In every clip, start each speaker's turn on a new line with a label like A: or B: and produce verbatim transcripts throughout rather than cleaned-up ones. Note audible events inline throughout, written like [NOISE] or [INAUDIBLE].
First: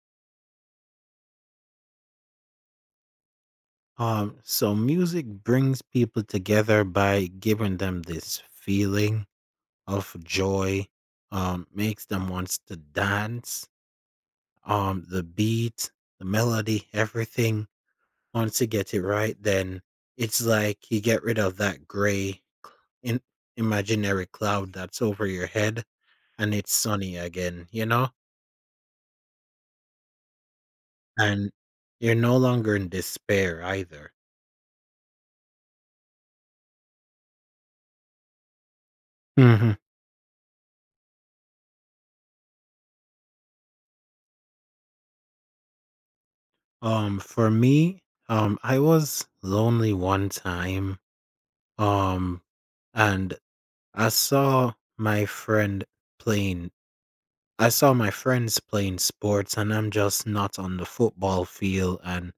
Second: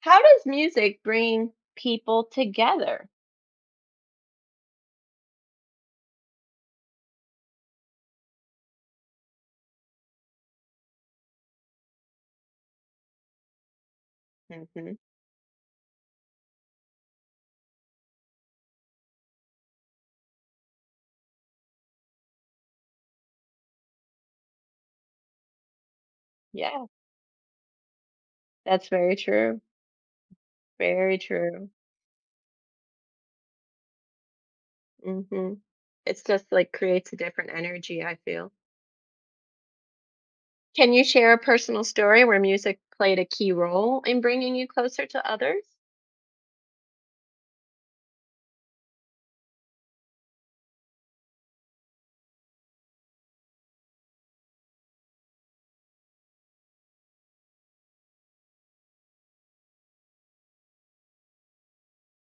A: How does music bring people together?
B: Um, so music brings people together by giving them this feeling of joy, um, makes them wants to dance.
A: Mhm.
B: Um, the beat, the melody, everything. Once you get it right, then it's like you get rid of that gray cl- in, imaginary cloud that's over your head and it's
A: Yeah,
B: sunny again, you know?
A: that's very true. Very
B: And
A: true.
B: you're no longer in despair either.
A: Mhm. It's just like creates a different energy, I feel.
B: Mhm.
A: Can you share a personal story where music played a key role in bringing you closer to others?
B: Um, for me, um, I was lonely one time, um, and I saw my friend playing. I saw my friends playing sports, and I'm just not on the football field, and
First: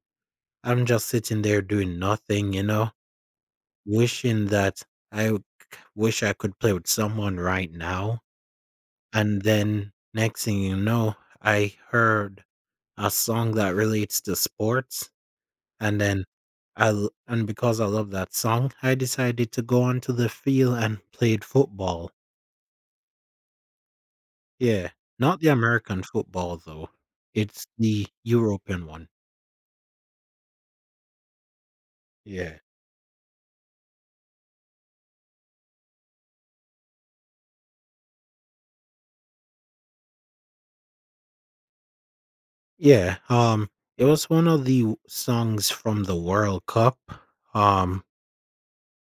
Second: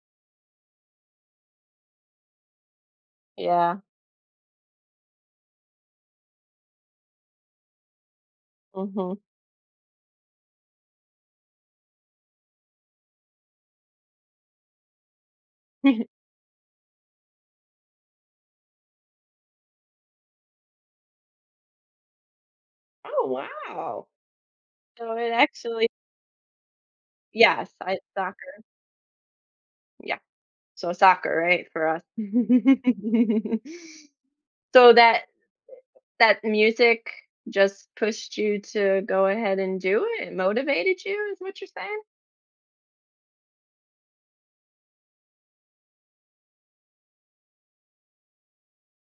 B: I'm just sitting there doing nothing, you know,
A: Yeah.
B: wishing that I w- c- wish I could play with someone right now.
A: Mhm.
B: And then next thing you know, I heard a song that relates to sports. And then
A: [LAUGHS]
B: I l and because I love that song, I decided to go onto the field and played football.
A: Oh, wow.
B: Yeah,
A: So it
B: not the
A: actually
B: American football though, it's
A: yes, I
B: the
A: soccer.
B: European one.
A: Yeah. So soccer, right, for us.
B: Yeah.
A: [LAUGHS] So that that music just pushed you to go ahead and do it? It motivated you is what you're saying?
B: Yeah, um, it was one of the w songs from the World Cup, um,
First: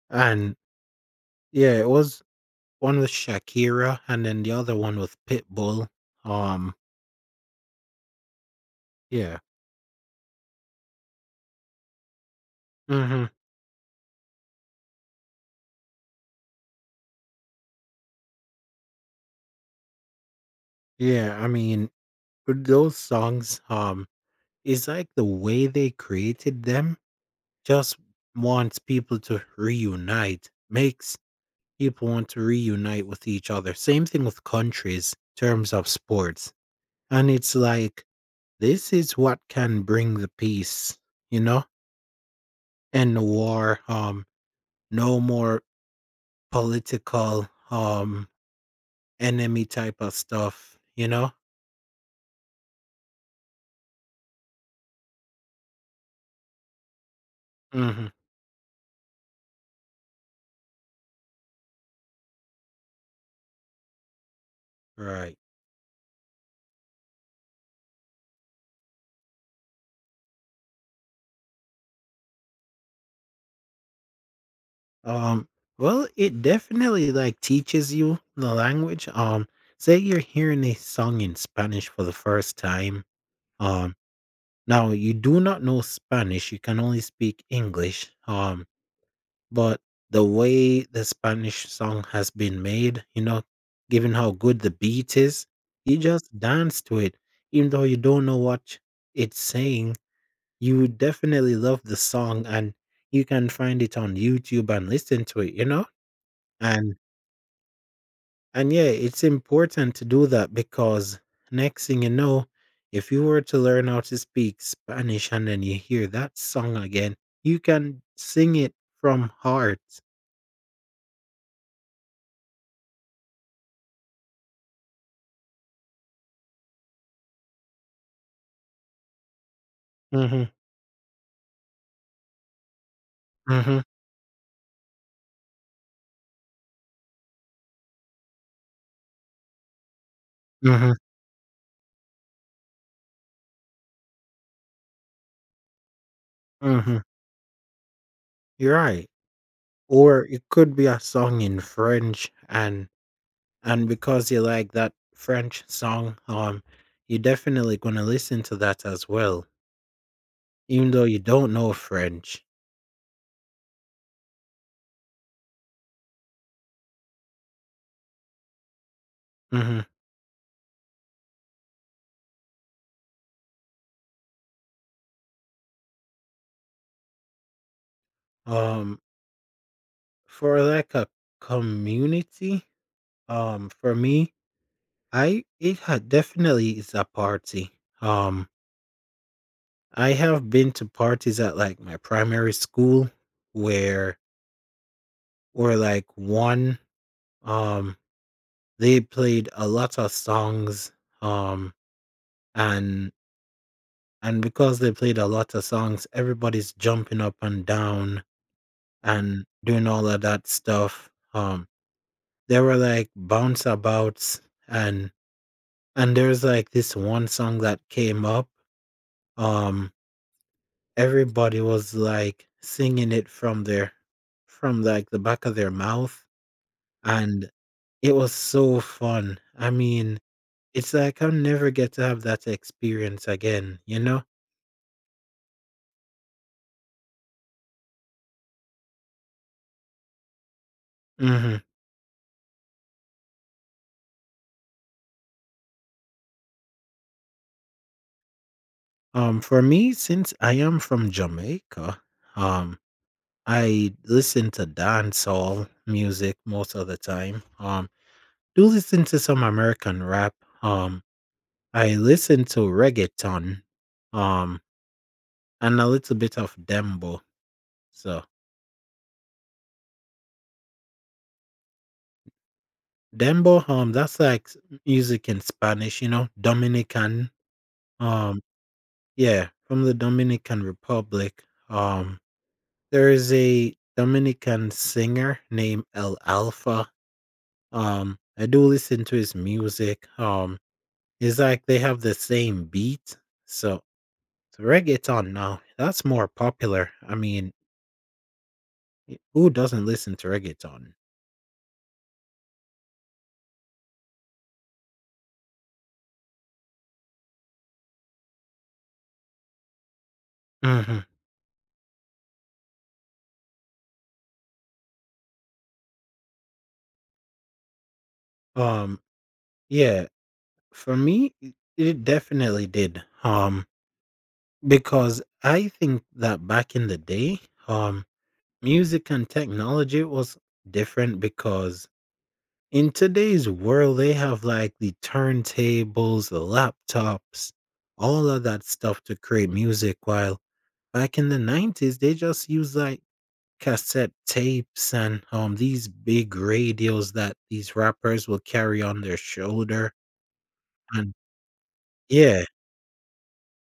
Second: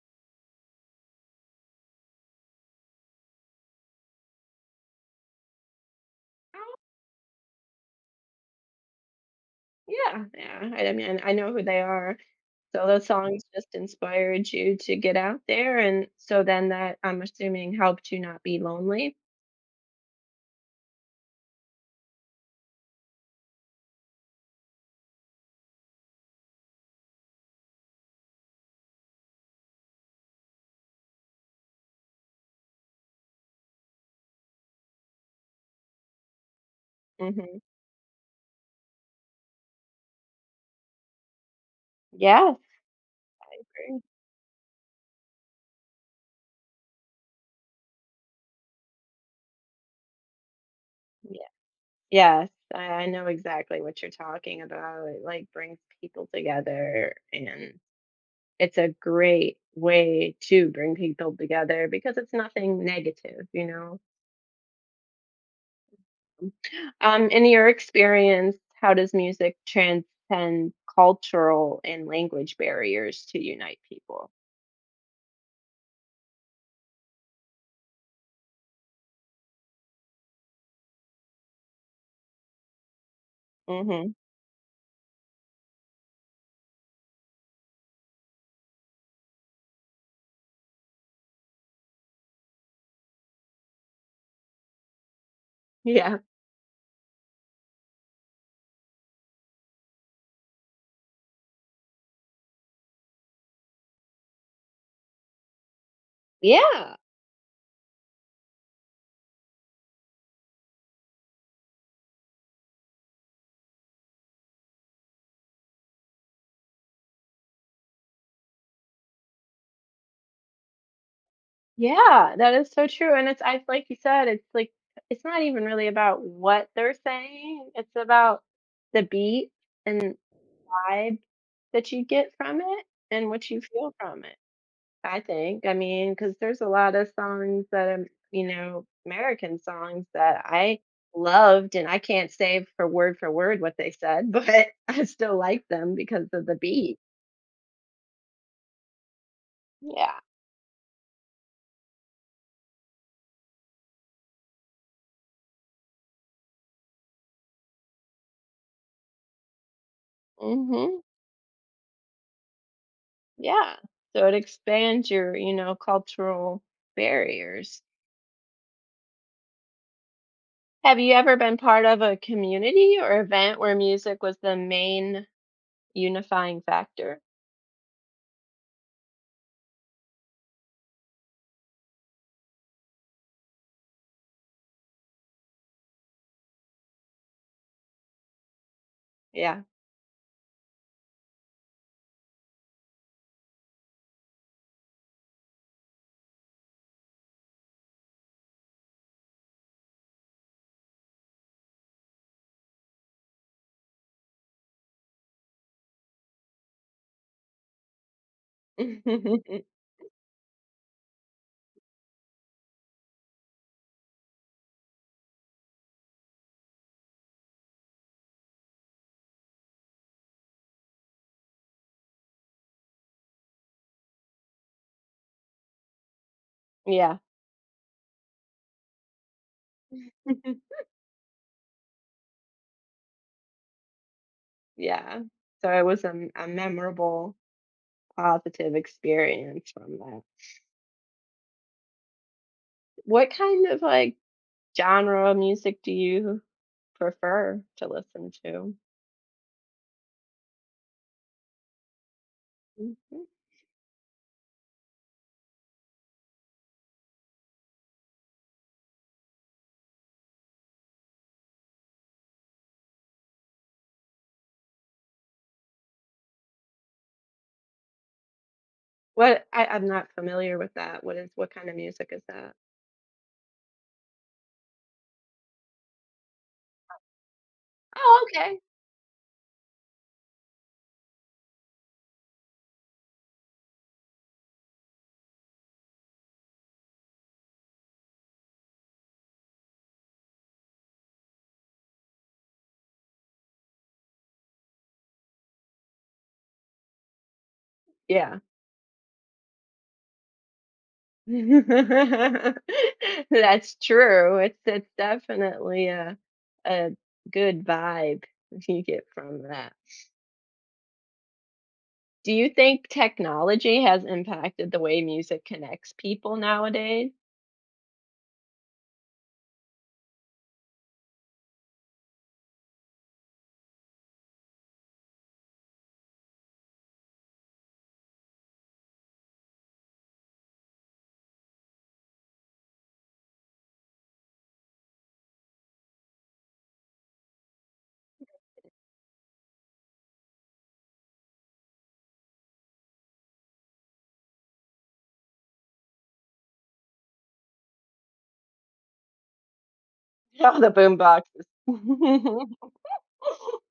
B: and yeah, it was one with Shakira and then the other one with Pitbull, um,
A: Oh,
B: yeah.
A: yeah, yeah, I I mean, I know who they are. So those
B: Mhm.
A: songs just inspired you to get out there, and so then that, I'm assuming, helped you not be lonely?
B: Yeah, I mean, with those songs, um It's like the way they created them just wants people to reunite, makes people want to reunite with each other. Same thing with countries, in terms of sports. And it's
A: Mhm.
B: like this is what can bring the peace, you know,
A: Yes,
B: and the war.
A: agree.
B: Um, no more political um enemy type of stuff, you know?
A: Yeah. Yes, I I know exactly what you're talking about. It, like, brings people together, and
B: Hmm.
A: it's a great way to bring people together because it's nothing negative, you know?
B: Right.
A: Um, in your experience, how does music transcend cultural and language barriers to unite people?
B: Um, well, it definitely like teaches you the language. Um, say you're hearing a song in Spanish for the first time. Um,
A: Mhm.
B: now you do not know Spanish, you can only speak English. Um, but the way the Spanish song has been made, you know, given how good the beat is, you
A: Yeah.
B: just dance to it, even though you don't know what it's saying. You definitely love the song and you can find it on YouTube and listen to it, you know?
A: Yeah.
B: And And yeah, it's important to do that because next thing you know, if you were to learn how to speak Spanish and then you hear that song again, you can sing it from heart.
A: Yeah, that is so true, and it's I like you said, it's like it's not even really about what they're saying, it's about the beat and
B: Hmm.
A: vibe that you get from it and what you
B: Hmm.
A: feel from it. I think. I mean, because there's a lot of songs that are, you know, American songs that I
B: Hmm.
A: loved, and I can't say for word for word what they said, [LAUGHS] but I still like them because of the
B: Hmm.
A: beat.
B: You're right.
A: Yeah.
B: Or it could be a song in French and and because you like that French song, um, you're definitely gonna listen to that as well, even
A: hmm
B: though you don't know French.
A: Yeah. So it expands your, you know, cultural barriers.
B: Hmm.
A: Have you ever been part of a community or event where music was the main unifying factor?
B: Um, for like a community, um, for me, I it ha definitely is a party. Um,
A: Yeah.
B: I have been to parties at like my primary school where or like one um they played a lot of songs, um and and because they played a lot of songs everybody's jumping up and down and
A: [LAUGHS]
B: doing all of that stuff um there were like bounce abouts and. And there's like this one song that came up, um, everybody was like singing it from their from like the back of their mouth,
A: Yeah.
B: and it was so fun. I mean,
A: [LAUGHS]
B: it's like I'll never get to have that experience again, you know?
A: Yeah. So it was a a memorable positive experience from that.
B: Mhm.
A: What kind of, like, genre of music do you prefer to listen to?
B: Um, for me, since I am from Jamaica, um,
A: Mhm.
B: I listen to dancehall music most of the time. Um, do listen to some American rap, um, I listen to reggaeton, um, and a little bit of dembo. So
A: What I I'm not familiar with that. What is what kind of music is that?
B: dembo, um, that's like s- music in Spanish, you know, Dominican.
A: Oh,
B: Um,
A: okay.
B: yeah, from the Dominican Republic. Um, there is a Dominican singer named El Alfa. Um, I do listen to his music. Um, it's like they have the same beat. So, so reggaeton now, that's more popular. I mean,
A: Yeah.
B: who doesn't listen to reggaeton?
A: [LAUGHS] That's true. It's it's definitely a a good vibe you get from that.
B: Mhm.
A: Do you think technology has impacted the way music connects people nowadays?
B: Um, yeah, for me, it it definitely did. Um, because I think that back in the day, um, music and technology was different because in today's world, they have like the turntables, the laptops, all of that stuff to create music. While back in the nineties, they just used like cassette tapes and um these big radios that these rappers will carry on their shoulder.
A: Oh, the boom boxes.
B: Yeah.
A: [LAUGHS]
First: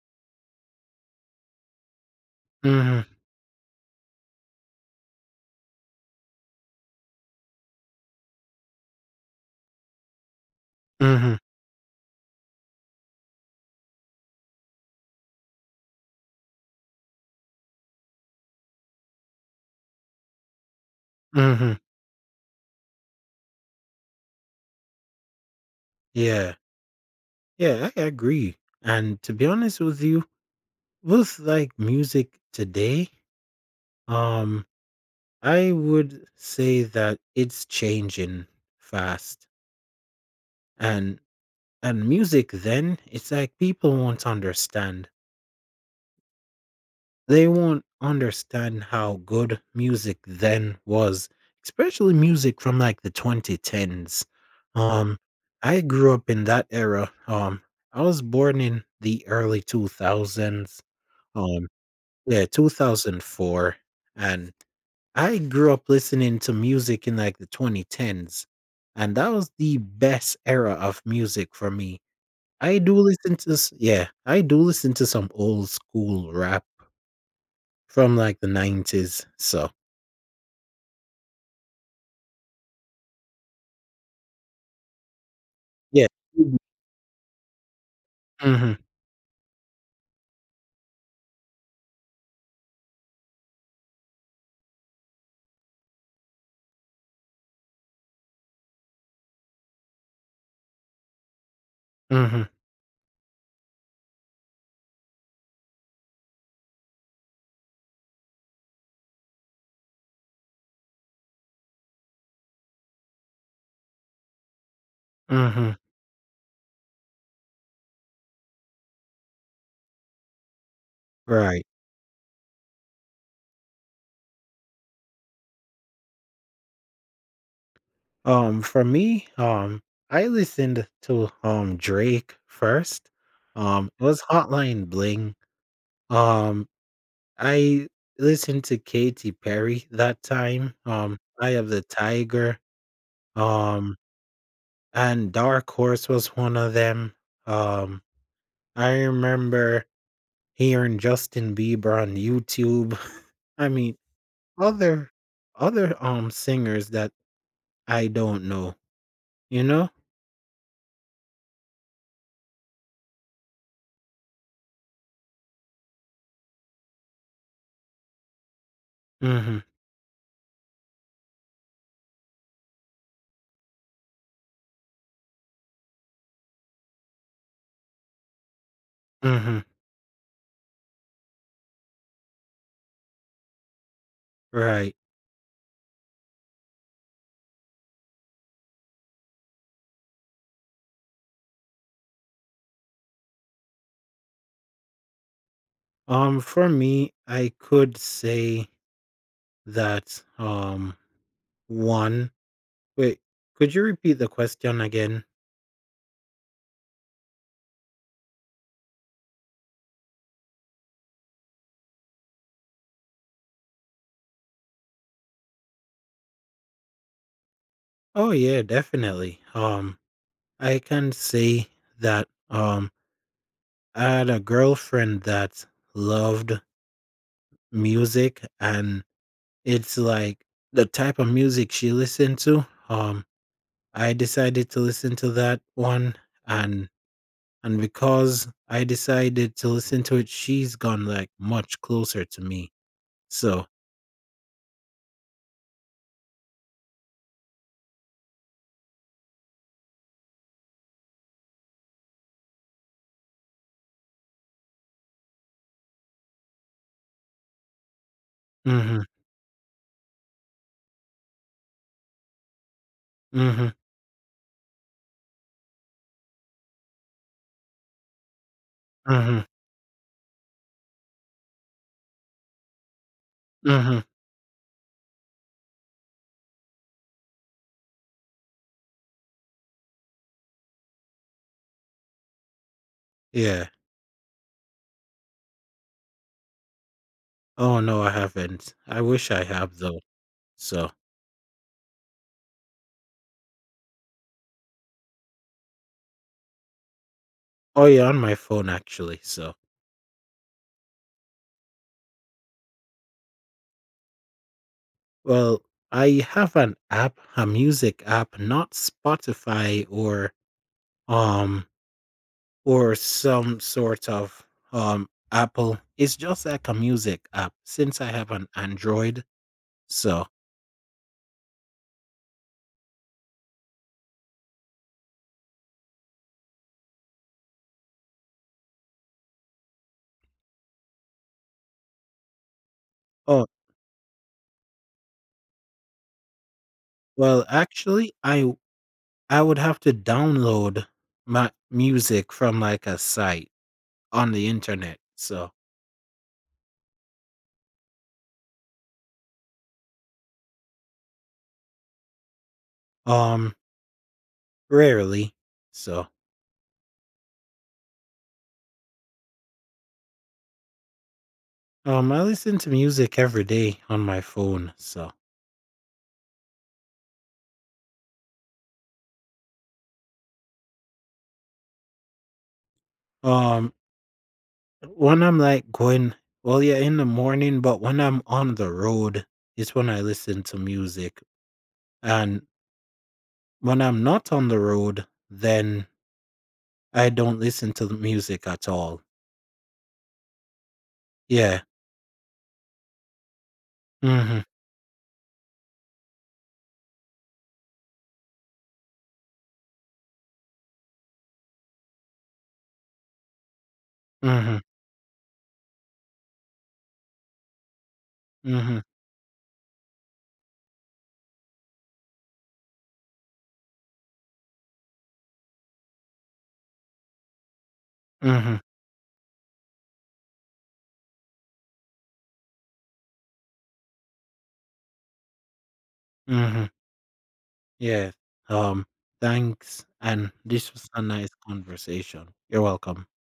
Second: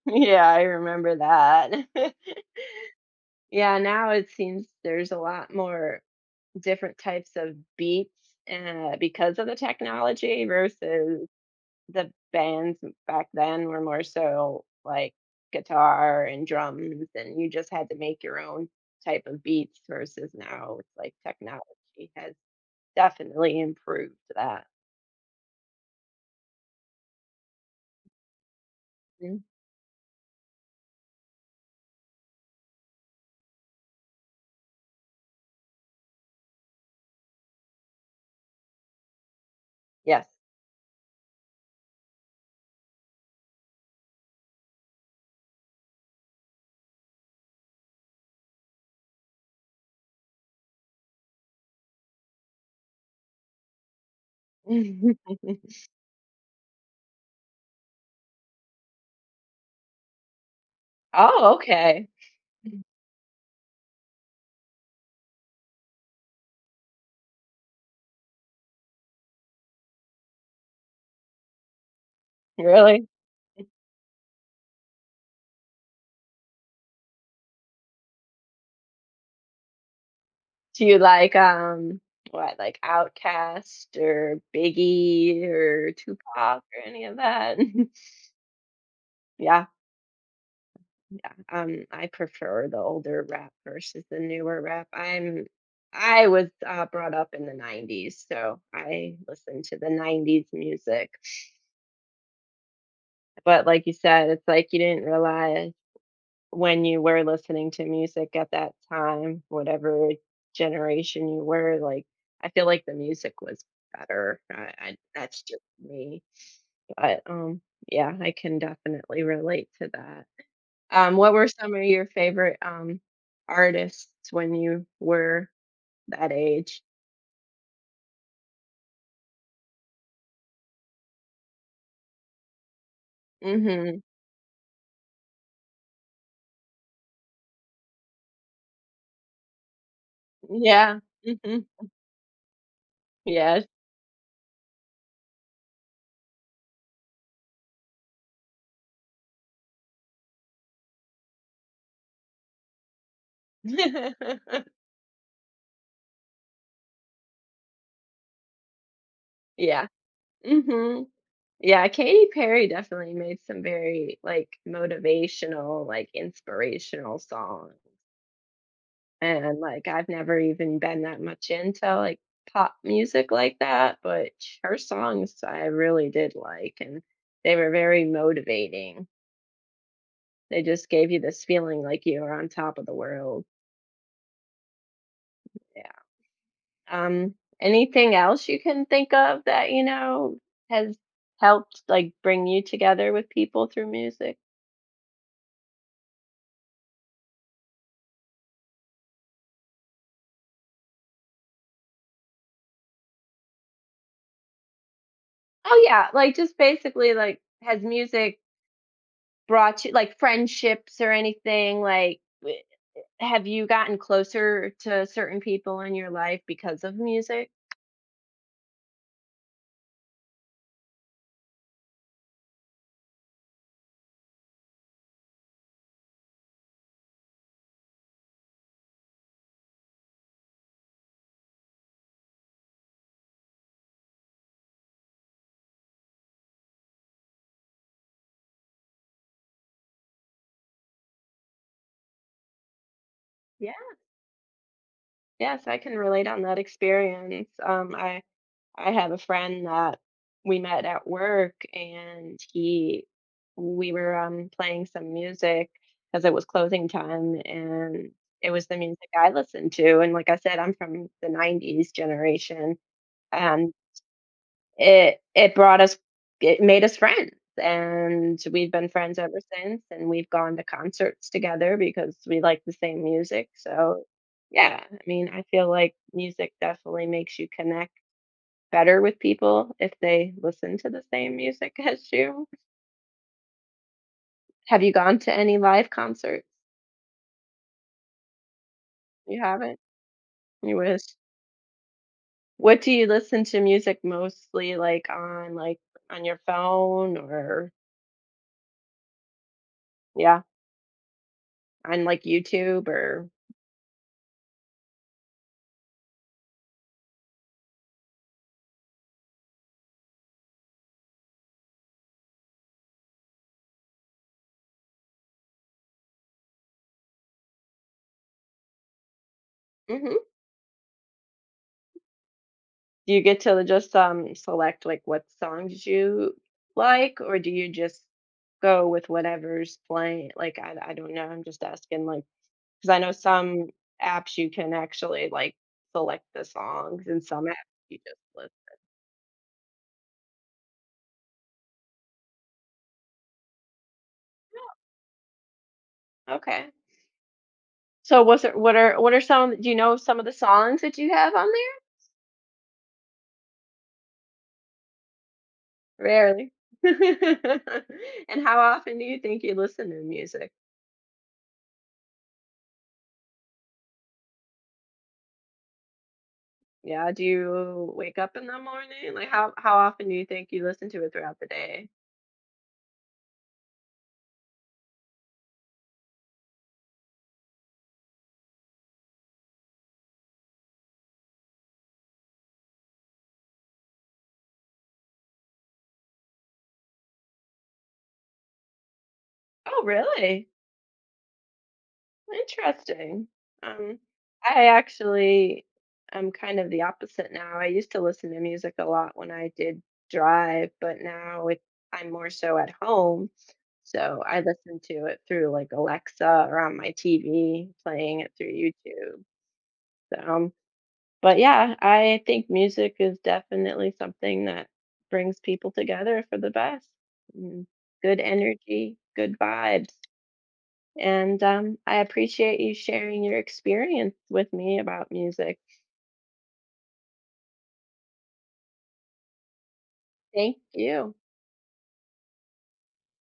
A: Yeah, I remember that. [LAUGHS]
B: Mhm.
A: Yeah, now it seems there's a lot more different types of beats, uh, because of the technology versus
B: Mhm.
A: the bands back then were more so like guitar and drums, and you just had to make your own type of beats versus now it's like technology
B: Mhm.
A: has definitely improved that.
B: Yeah. Yeah, I agree, and to
A: Mm.
B: be honest with you, with, like, music today, um, I would say that it's changing fast,
A: Yes.
B: and and music then, it's like people won't understand. They won't understand how good music then was, especially music from, like, the twenty tens. Um, I
A: [LAUGHS]
B: grew up in that era, um, I was born in the early two thousands,
A: Oh,
B: um
A: okay.
B: yeah, two thousand four, and I grew up listening to music in, like, the twenty tens, and that was the best era of music for me. I do
A: Really?
B: listen to s yeah, I do listen to some old school rap. From, like, the nineties, so
A: Do you like, um, what, like Outkast or Biggie or
B: yeah.
A: Tupac or any of that? [LAUGHS]
B: Mhm.
A: Yeah, yeah, um, I prefer the older rap versus the newer rap. I'm I was, uh, brought up in the nineties, so I listened to the nineties music.
B: Mhm.
A: But like you said, it's like you didn't realize when you were listening to music at that time, whatever generation you were, like, I feel like the music was better. I I that's just
B: Mhm.
A: me, but, um, yeah, I can definitely relate to that. Um, what were
B: Right.
A: some of your favorite, um, artists when you were that age?
B: Um, for me, um, I listened to, um, Drake first, um, it
A: Mhm.
B: was Hotline Bling, um, I listened to Katy Perry that time,
A: Yeah.
B: um, Eye
A: Mhm.
B: of the Tiger,
A: Yes.
B: um, and Dark Horse was one of them, um, I remember hearing Justin Bieber on YouTube, [LAUGHS] I mean
A: [LAUGHS]
B: Other other, um, singers that I don't know, you
A: Yeah.
B: know?
A: Mhm. Yeah, Katy Perry definitely made some very, like, motivational, like, inspirational songs, and,
B: Mhm.
A: like, I've never even been that much into, like, pop music like that, but sh her songs I really did like, and they were very motivating.
B: Mhm.
A: They just gave you this feeling like you were on top of the world.
B: Right.
A: Yeah. Um, anything else you can think of that, you know, has helped, like, bring you together with people through music?
B: Um, for me, I could say that, um, one wait, could you repeat the question again?
A: Oh yeah, like, just basically, like, has music brought you like, friendships or anything, like, w have you gotten closer to certain people in your life because of music?
B: Oh, yeah, definitely. Um, I can say that, um, I had a girlfriend that loved music, and it's like the type of music she listened to, um I decided to listen to that one and and because I decided to listen to it, she's gone like much closer to me. So
A: Yeah, yes, I can relate on that experience. Um, I I have a friend that we met at work, and he we were, um, playing some music because it was closing time, and it was the
B: mhm.
A: music I listened to, and like I said, I'm from the nineties generation,
B: Mhm.
A: and it it brought us it made us friends and we've been friends ever
B: Mhm.
A: since and we've gone to concerts together because we like the same music so
B: Mhm.
A: yeah I mean I feel like music definitely makes you connect better with people if they listen to the same music [LAUGHS] as you
B: Yeah.
A: have you gone to any live concerts
B: Oh no, I haven't. I wish
A: you
B: I have
A: haven't
B: though.
A: you
B: So
A: wish what do you listen to music mostly like on like on your phone or
B: oh yeah, on my phone actually. So
A: yeah on like youtube or
B: well, I have an app, a music app, not Spotify or um or some sort of um Apple. It's just like a music app since I have an Android.
A: Mhm.
B: So,
A: Do you get to just, um, select, like, what songs you like, or do you just go with whatever's playing? Like, I I don't know, I'm just asking, like because I know
B: oh,
A: some apps you can actually, like, select the songs, and
B: well,
A: some apps you
B: actually,
A: just listen.
B: I I would have to download my music from like a site on the internet. So,
A: Okay. So what's it what are what are some do you know some of the songs that you have on
B: um, rarely.
A: there?
B: So,
A: Rarely. [LAUGHS] And how often do you think you listen to music?
B: um, I listen to music every day on my phone. So,
A: Yeah, do you wake up in the morning? Like, how how often do you think you listen to it throughout the day?
B: um, when I'm like going, well, yeah, in the morning, but when I'm on the road, it's when I listen to music and. When I'm not on the road, then I don't listen to the music at all.
A: Oh, really?
B: Yeah.
A: Interesting. Um,
B: Mhm.
A: I actually am kind of the opposite now. I used to listen to music a lot when I did drive, but now it, I'm more so at home. So I
B: Mhm.
A: listen to it through like Alexa or on my T V, playing it through
B: Mhm.
A: YouTube. So, um, but yeah, I think music is definitely something that brings people together for the best. Mm, good
B: Mhm.
A: energy, good vibes. And um, I appreciate you sharing your experience with me about music.
B: Mhm. Yeah. Um, thanks, and
A: Thank
B: this was a
A: you.
B: nice conversation. You're welcome.